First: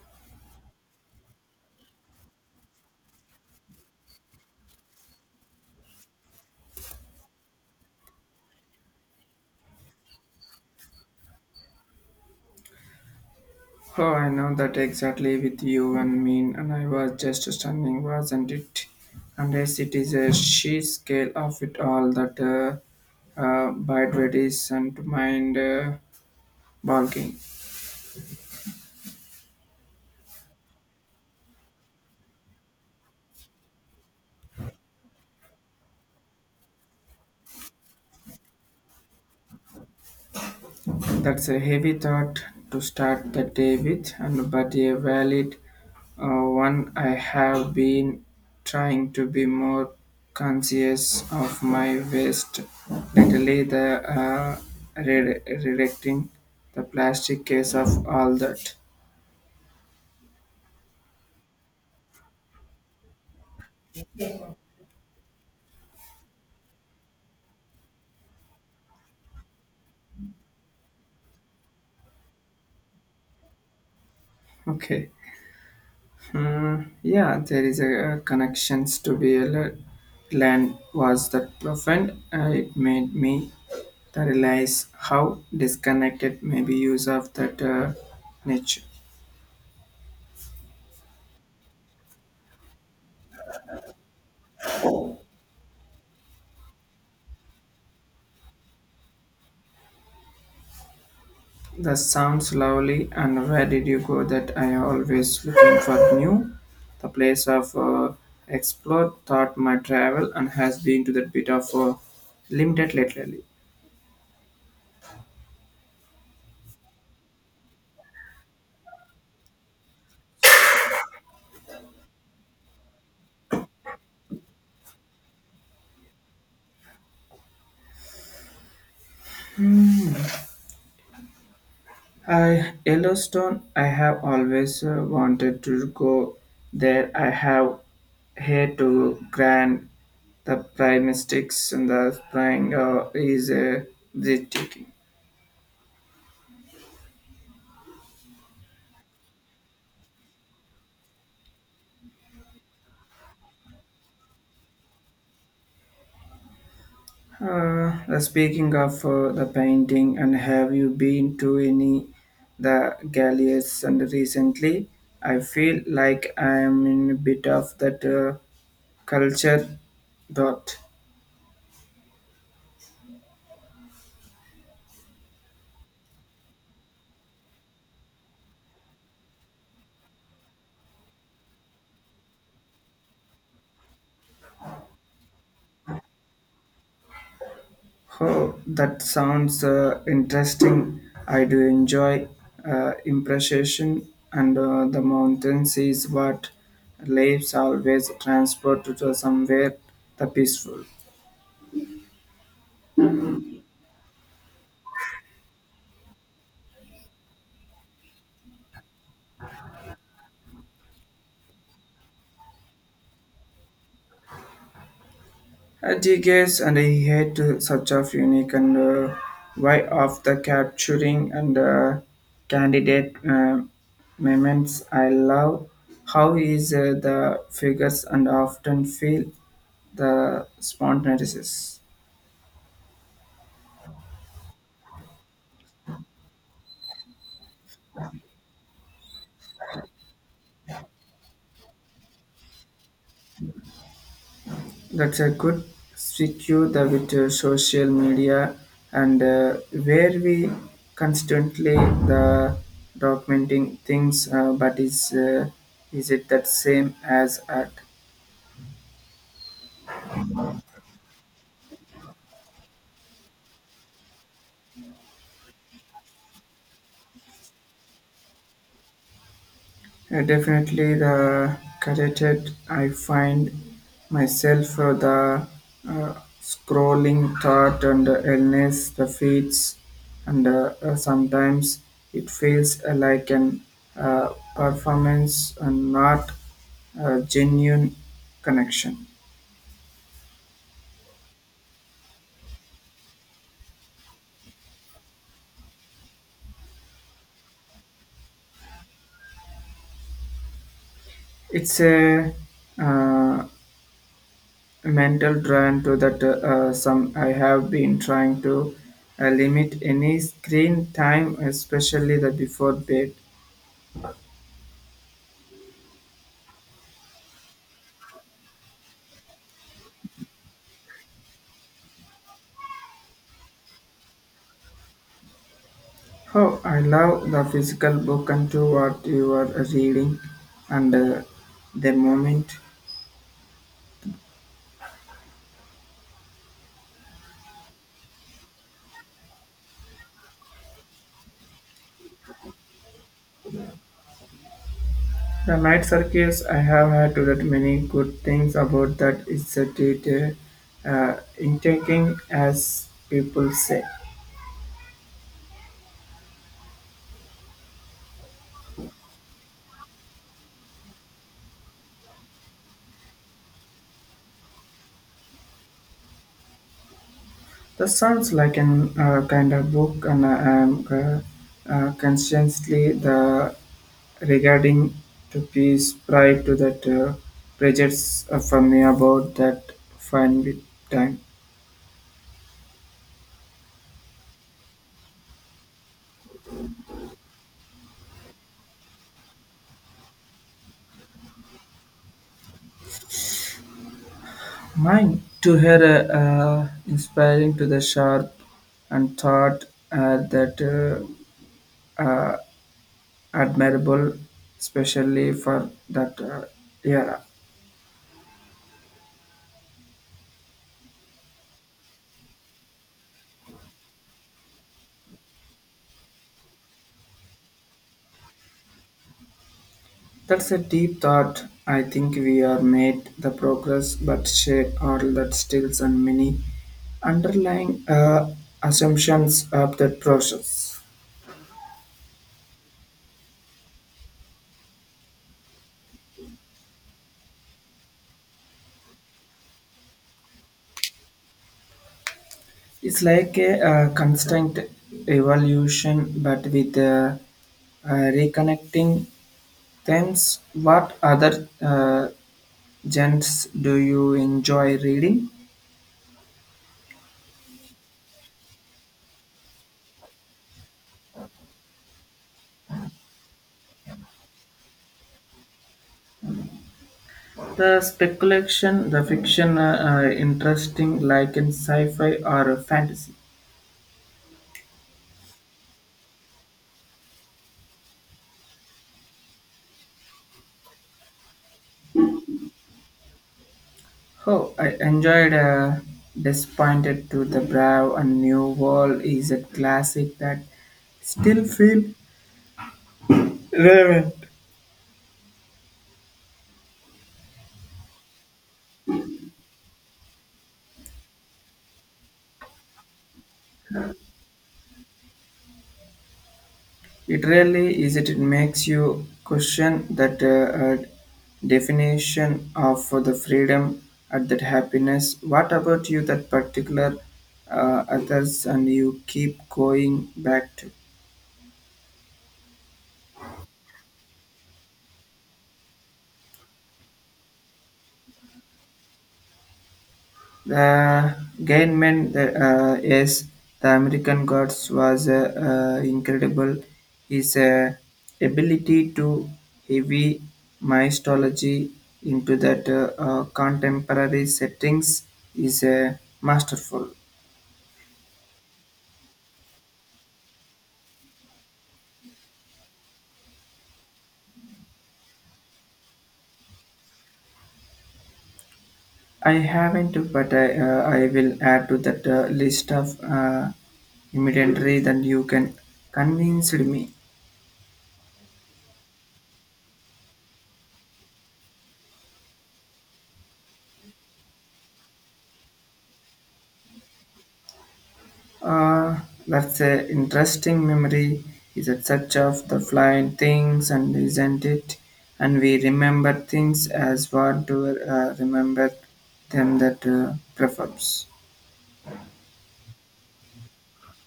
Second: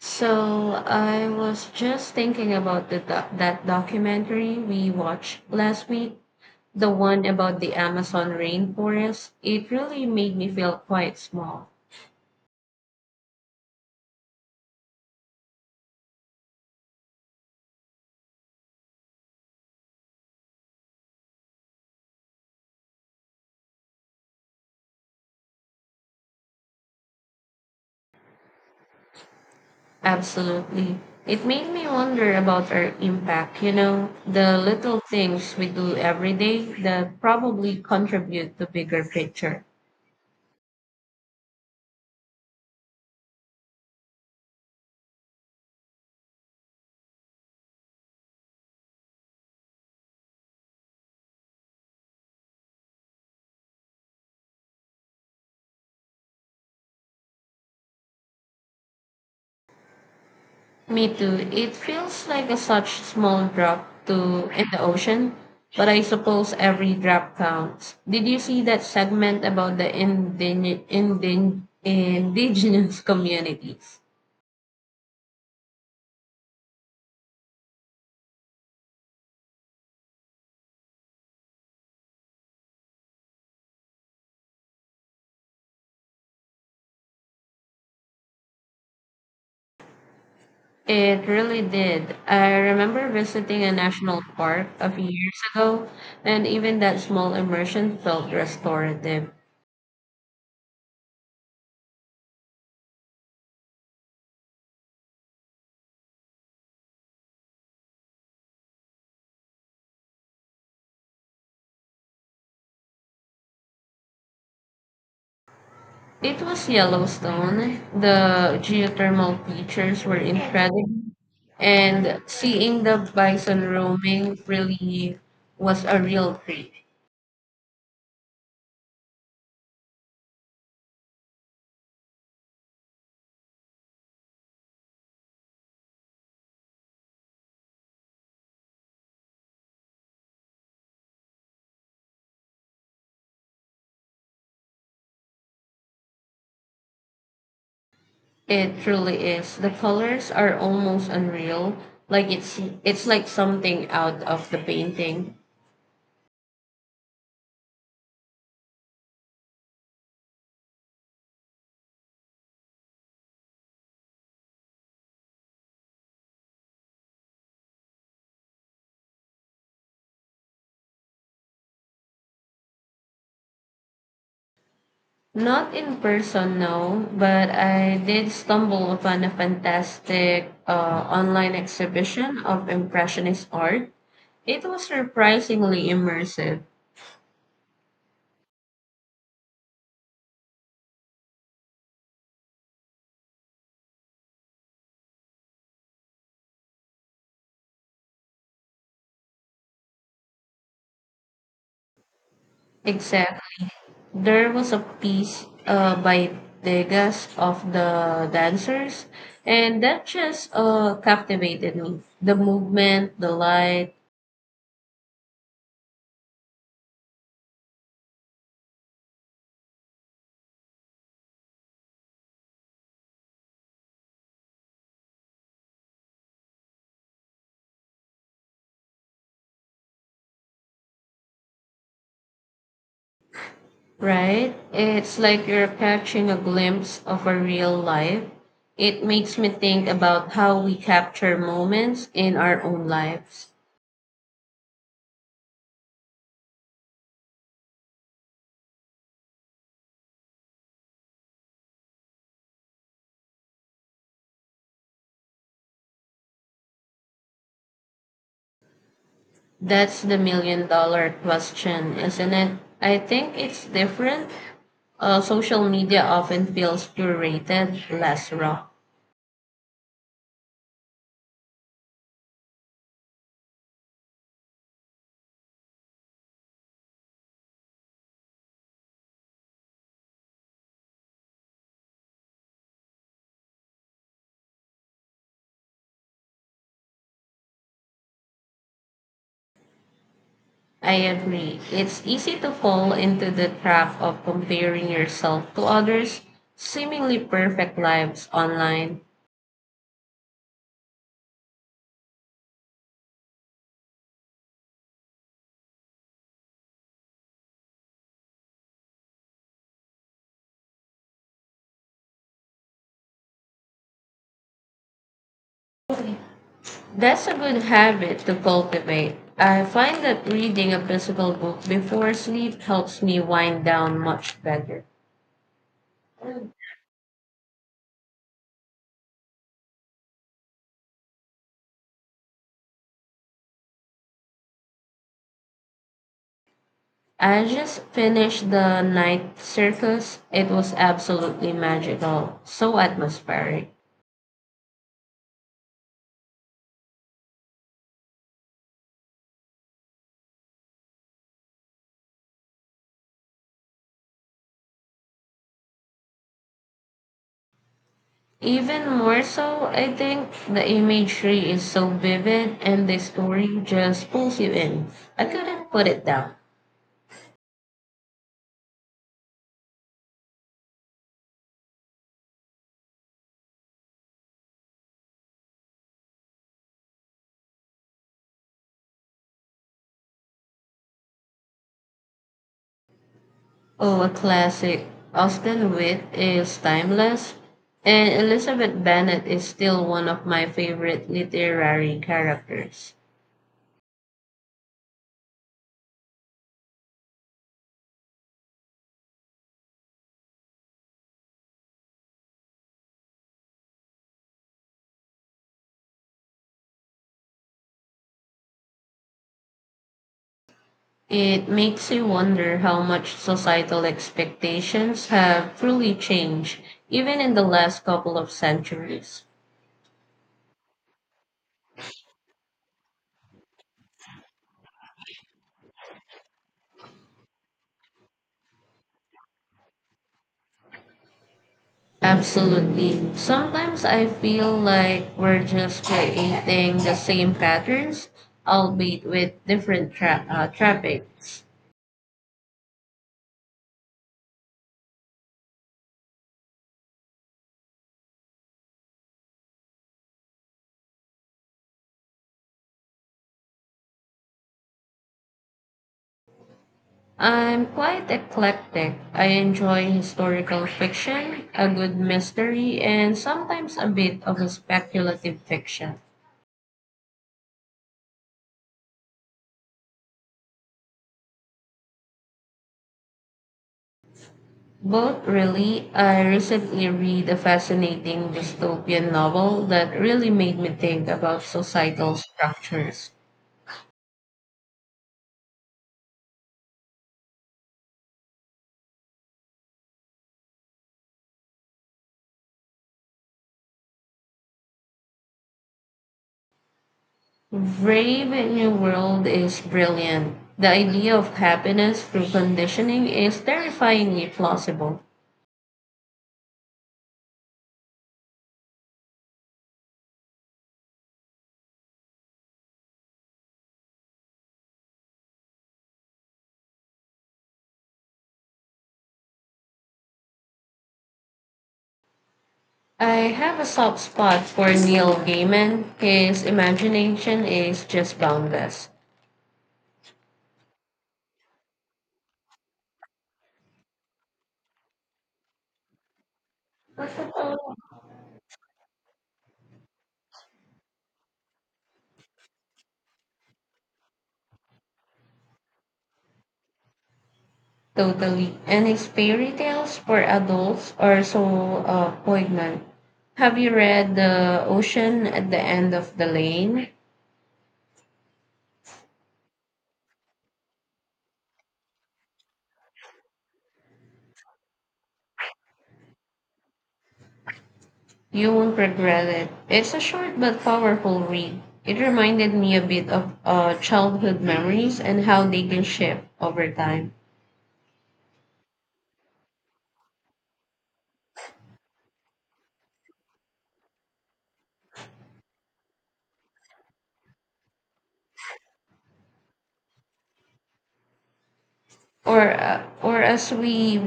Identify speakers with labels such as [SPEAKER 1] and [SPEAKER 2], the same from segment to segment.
[SPEAKER 1] So I was just thinking about the that documentary we watched last week, the one about the Amazon rainforest. It really made me feel quite small.
[SPEAKER 2] Oh, I know that exactly with you and me, and I was just stunning, wasn't it? And yes, it is a sheer scale of it all that bite is and mind bulking.
[SPEAKER 1] Absolutely. It made me wonder about our impact, you know, the little things we do every day that probably contribute to bigger picture.
[SPEAKER 2] That's a heavy thought to start the day with, and but a valid one. I have been trying to be more conscious of my waste, lately. The uh, redirecting the plastic case of all that.
[SPEAKER 1] Me too. It feels like a such small drop to in the ocean, but I suppose every drop counts. Did you see that segment about the indigenous communities?
[SPEAKER 2] Okay. Mm, yeah, there is a connections to be a land was that profound. It made me to realize how disconnected maybe use of that niche.
[SPEAKER 1] It really did. I remember visiting a national park a few years ago, and even that small immersion felt restorative.
[SPEAKER 2] The sounds lovely, and where did you go? That I always looking for new. The place of explore, thought my travel, and has been to that bit of limited lately.
[SPEAKER 1] It was Yellowstone. The geothermal features were incredible, and seeing the bison roaming really was a real treat.
[SPEAKER 2] I Yellowstone. I have always wanted to go there. I have heard to grant the prime and the flying is breathtaking.
[SPEAKER 1] It truly is. The colors are almost unreal, like it's like something out of the painting.
[SPEAKER 2] The speaking of the painting, and have you been to any the galleries and recently? I feel like I am in a bit of that culture dot.
[SPEAKER 1] Not in person, no, but I did stumble upon a fantastic online exhibition of impressionist art. It was surprisingly immersive.
[SPEAKER 2] Oh, that sounds interesting. I do enjoy impression, and the mountains is what lives always transport to somewhere the peaceful.
[SPEAKER 1] Exactly. There was a piece by Degas of the dancers, and that just captivated me. The movement, the light,
[SPEAKER 2] I guess, and I hate such of unique and why of the capturing and candidate moments. I love how is the figures and often feel the spontaneous.
[SPEAKER 1] right? It's like you're catching a glimpse of a real life. It makes me think about how we capture moments in our own lives.
[SPEAKER 2] That's a good secure the with social media and where we constantly the documenting things, but is it that same as art?
[SPEAKER 1] That's the million dollar question, isn't it? I think it's different. Social media often feels curated, less raw.
[SPEAKER 2] Definitely the cateted. I find myself the uh, scrolling thought and the illness, the feeds, and sometimes it feels like an performance and not a genuine connection.
[SPEAKER 1] I agree. It's easy to fall into the trap of comparing yourself to others' seemingly perfect lives online.
[SPEAKER 2] It's a uh, mental drain to that. Some I have been trying to limit any screen time, especially the before bed.
[SPEAKER 1] That's a good habit to cultivate. I find that reading a physical book before sleep helps me wind down much better.
[SPEAKER 2] Oh, I love the physical book and to what you are reading and the moment.
[SPEAKER 1] I just finished the night circus. It was absolutely magical, so atmospheric.
[SPEAKER 2] The night circus, I have heard to that many good things about that. It's a detail, intriguing, as people say.
[SPEAKER 1] Even more so, I think the imagery is so vivid and the story just pulls you in. I couldn't put it down.
[SPEAKER 2] That sounds like an kind of book, and I am consciously the regarding to peace prior to that prejudice for me about that fine with time.
[SPEAKER 1] Oh, a classic. Austin Witt is timeless, and Elizabeth Bennet is still one of my favorite literary characters.
[SPEAKER 2] Mine to her inspiring to the sharp and thought that uh, admirable, especially for that era.
[SPEAKER 1] It makes you wonder how much societal expectations have truly changed, even in the last couple of centuries.
[SPEAKER 2] That's a deep thought. I think we are made the progress, but shape all that stills and many underlying assumptions of that process.
[SPEAKER 1] Absolutely. Sometimes I feel like we're just creating the same patterns, albeit with different traffics.
[SPEAKER 2] It's like a constant evolution, but with reconnecting. Thanks. What other genres do you enjoy reading?
[SPEAKER 1] I'm quite eclectic. I enjoy historical fiction, a good mystery, and sometimes a bit of a speculative fiction.
[SPEAKER 2] The speculation, the fiction, interesting, like in sci-fi or fantasy.
[SPEAKER 1] Both really, I recently read a fascinating dystopian novel that really made me think about societal structures.
[SPEAKER 2] Oh, I enjoyed Disappointed to the Brave and New World is a classic that still feel relevant.
[SPEAKER 1] Brave in New World is brilliant. The idea of happiness through conditioning is terrifyingly plausible.
[SPEAKER 2] It really is. It makes you question that uh, definition of the freedom and that happiness. What about you? That particular others and you keep going back to.
[SPEAKER 1] I have a soft spot for Neil Gaiman. His imagination is just boundless,
[SPEAKER 2] The Gaiman is the American Gods was incredible. His ability to heavy mythology into that contemporary settings is masterful.
[SPEAKER 1] totally. And his fairy tales for adults are so poignant. Have you read The Ocean at the End of the Lane?
[SPEAKER 2] I haven't, but I will add to that list of imaginary that you can convince me.
[SPEAKER 1] You won't regret it. It's a short but powerful read. It reminded me a bit of childhood memories and how they can shift over time,
[SPEAKER 2] Uh, that's an interesting memory. Is it such of the flying things and isn't it? And we remember things as what do remember them that prefers.
[SPEAKER 1] or uh, or as we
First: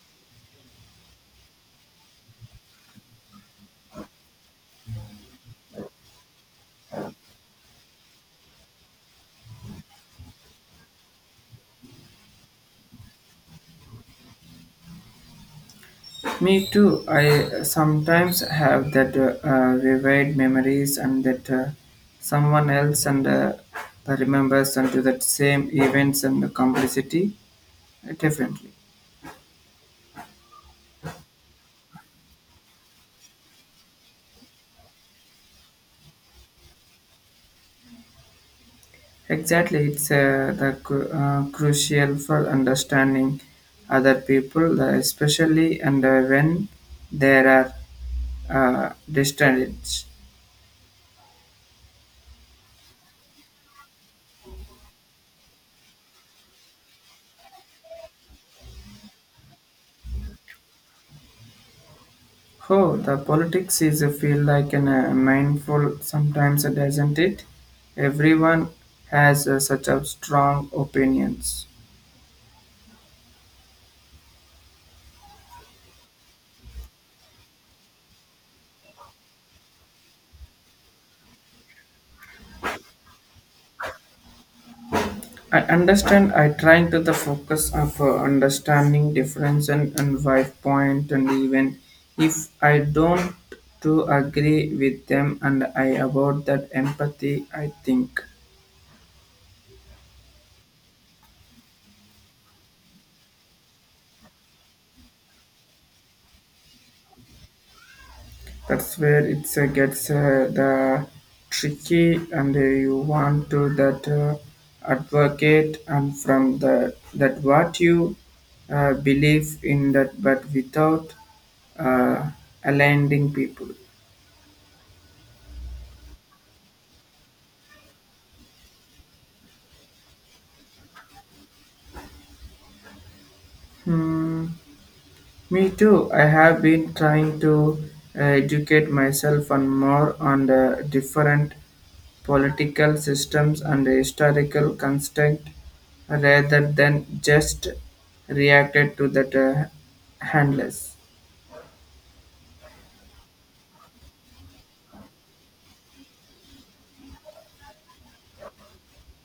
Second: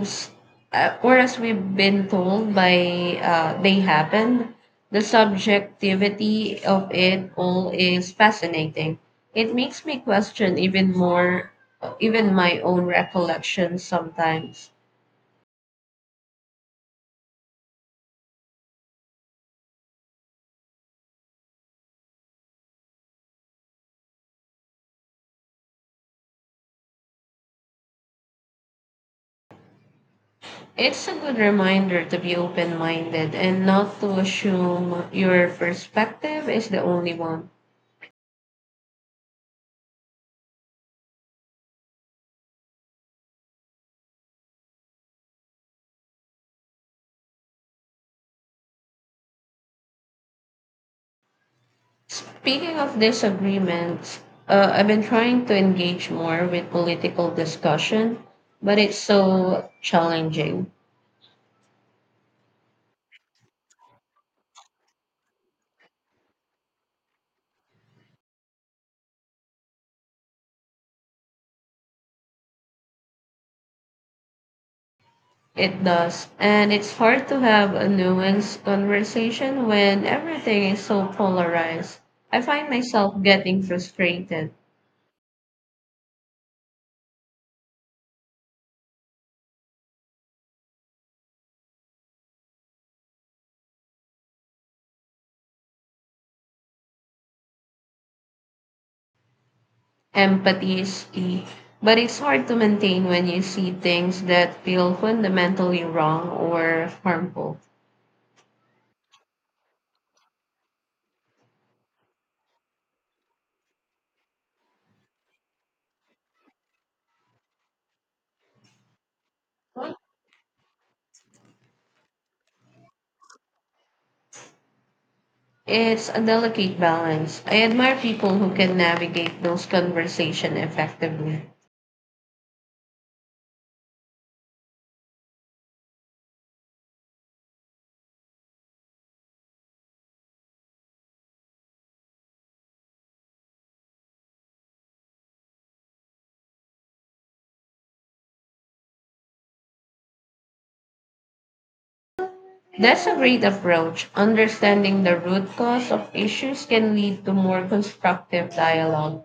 [SPEAKER 1] or as we've been told by they happened. The subjectivity of it all is fascinating. It makes me question even more, even my own recollections sometimes.
[SPEAKER 2] Me too. I sometimes have that vivid memories and that someone else and remembers and do that same events and the complexity differently.
[SPEAKER 1] It's a good reminder to be open minded and not to assume your perspective is the only one.
[SPEAKER 2] Exactly, it's the crucial for understanding other people, especially and when there are distractions.
[SPEAKER 1] Speaking of disagreements, I've been trying to engage more with political discussion, but it's so challenging.
[SPEAKER 2] Oh, the politics is a feel like an mindful sometimes, doesn't it? Everyone has such a strong opinions.
[SPEAKER 1] It does. And it's hard to have a nuanced conversation when everything is so polarized. I find myself getting frustrated.
[SPEAKER 2] I understand. I trying to the focus of understanding difference and viewpoint, and even if I don't to agree with them, and I about that empathy. I think
[SPEAKER 1] Empathy is key, but it's hard to maintain when you see things that feel fundamentally wrong or harmful.
[SPEAKER 2] that's where it gets the tricky, and you want to that advocate and from the that what you believe in that, but without uh, aligning people.
[SPEAKER 1] It's a delicate balance. I admire people who can navigate those conversations effectively.
[SPEAKER 2] Hmm. Me too. I have been trying to educate myself on more on the different political systems and the historical construct rather than just reacted to that handless.
[SPEAKER 1] That's a great approach. Understanding the root cause of issues can lead to more constructive dialogue.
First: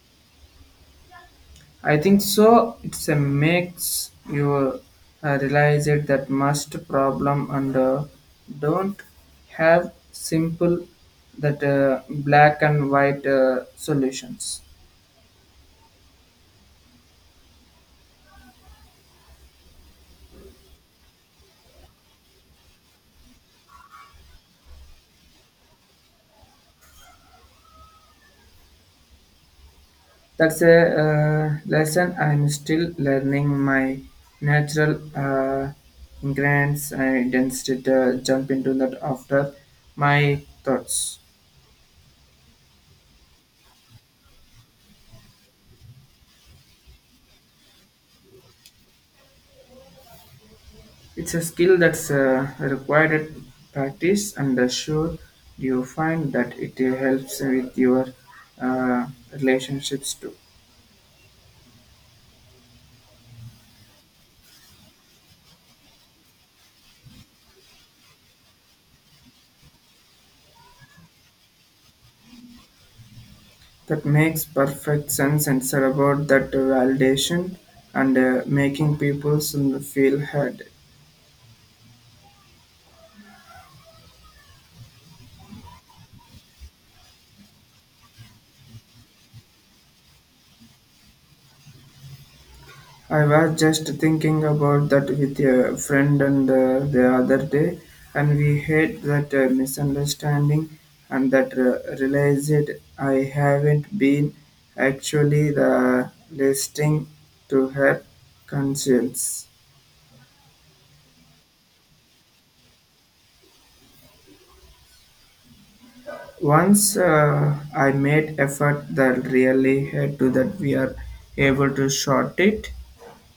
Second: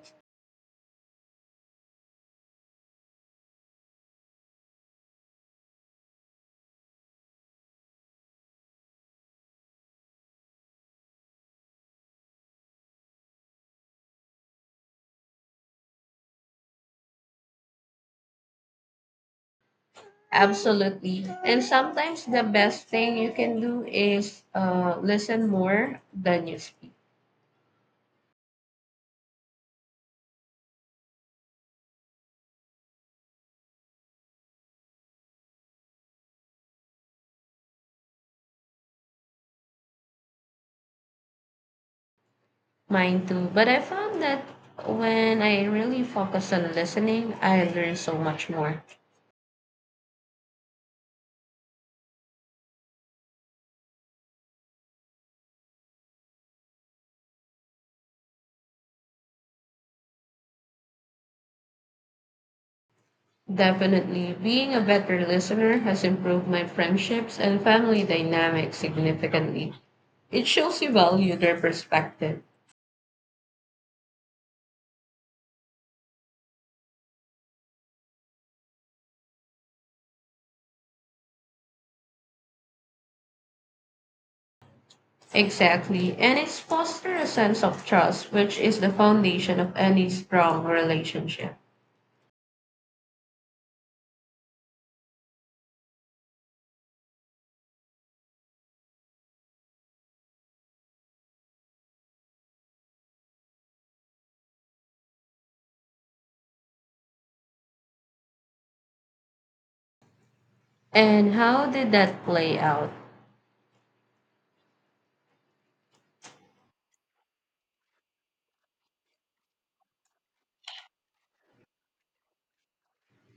[SPEAKER 2] I think so. It's a makes you realize it that must problem and don't have simple that black and white solutions.
[SPEAKER 1] Absolutely. And sometimes the best thing you can do is listen more than you speak.
[SPEAKER 2] That's a lesson I'm still learning my natural ingredients. I instead jump into that after my thoughts.
[SPEAKER 1] Mine too. But I found that when I really focus on listening, I learn so much more.
[SPEAKER 2] It's a skill that's required practice, and sure you find that it helps with your uh, relationships too.
[SPEAKER 1] Definitely, being a better listener has improved my friendships and family dynamics significantly. It shows you value their perspective.
[SPEAKER 2] That makes perfect sense, and it's about that validation and making people feel heard.
[SPEAKER 1] Exactly. And it's foster a sense of trust, which is the foundation of any strong relationship.
[SPEAKER 2] I was just thinking about that with a friend and the other day, and we had that misunderstanding and that realized I haven't been actually the listening to her conscience.
[SPEAKER 1] And how did that play out?
[SPEAKER 2] Once I made effort that really had to that we are able to short it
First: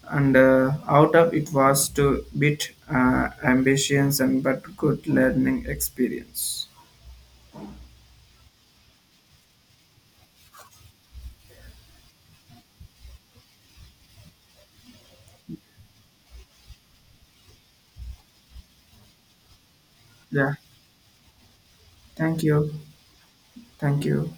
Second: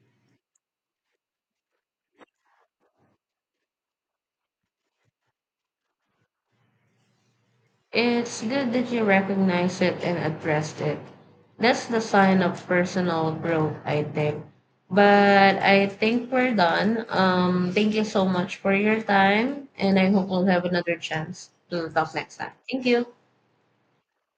[SPEAKER 2] and out of it was to bit ambitions and but good learning experience.
[SPEAKER 1] It's good that you recognize it and addressed it. That's the sign of personal growth, I think. But I think we're done. Thank you so much for your time, and I hope we'll
[SPEAKER 2] Yeah,
[SPEAKER 1] have another chance to talk next
[SPEAKER 2] thank
[SPEAKER 1] time.
[SPEAKER 2] you.
[SPEAKER 1] Thank you.
[SPEAKER 2] Thank you.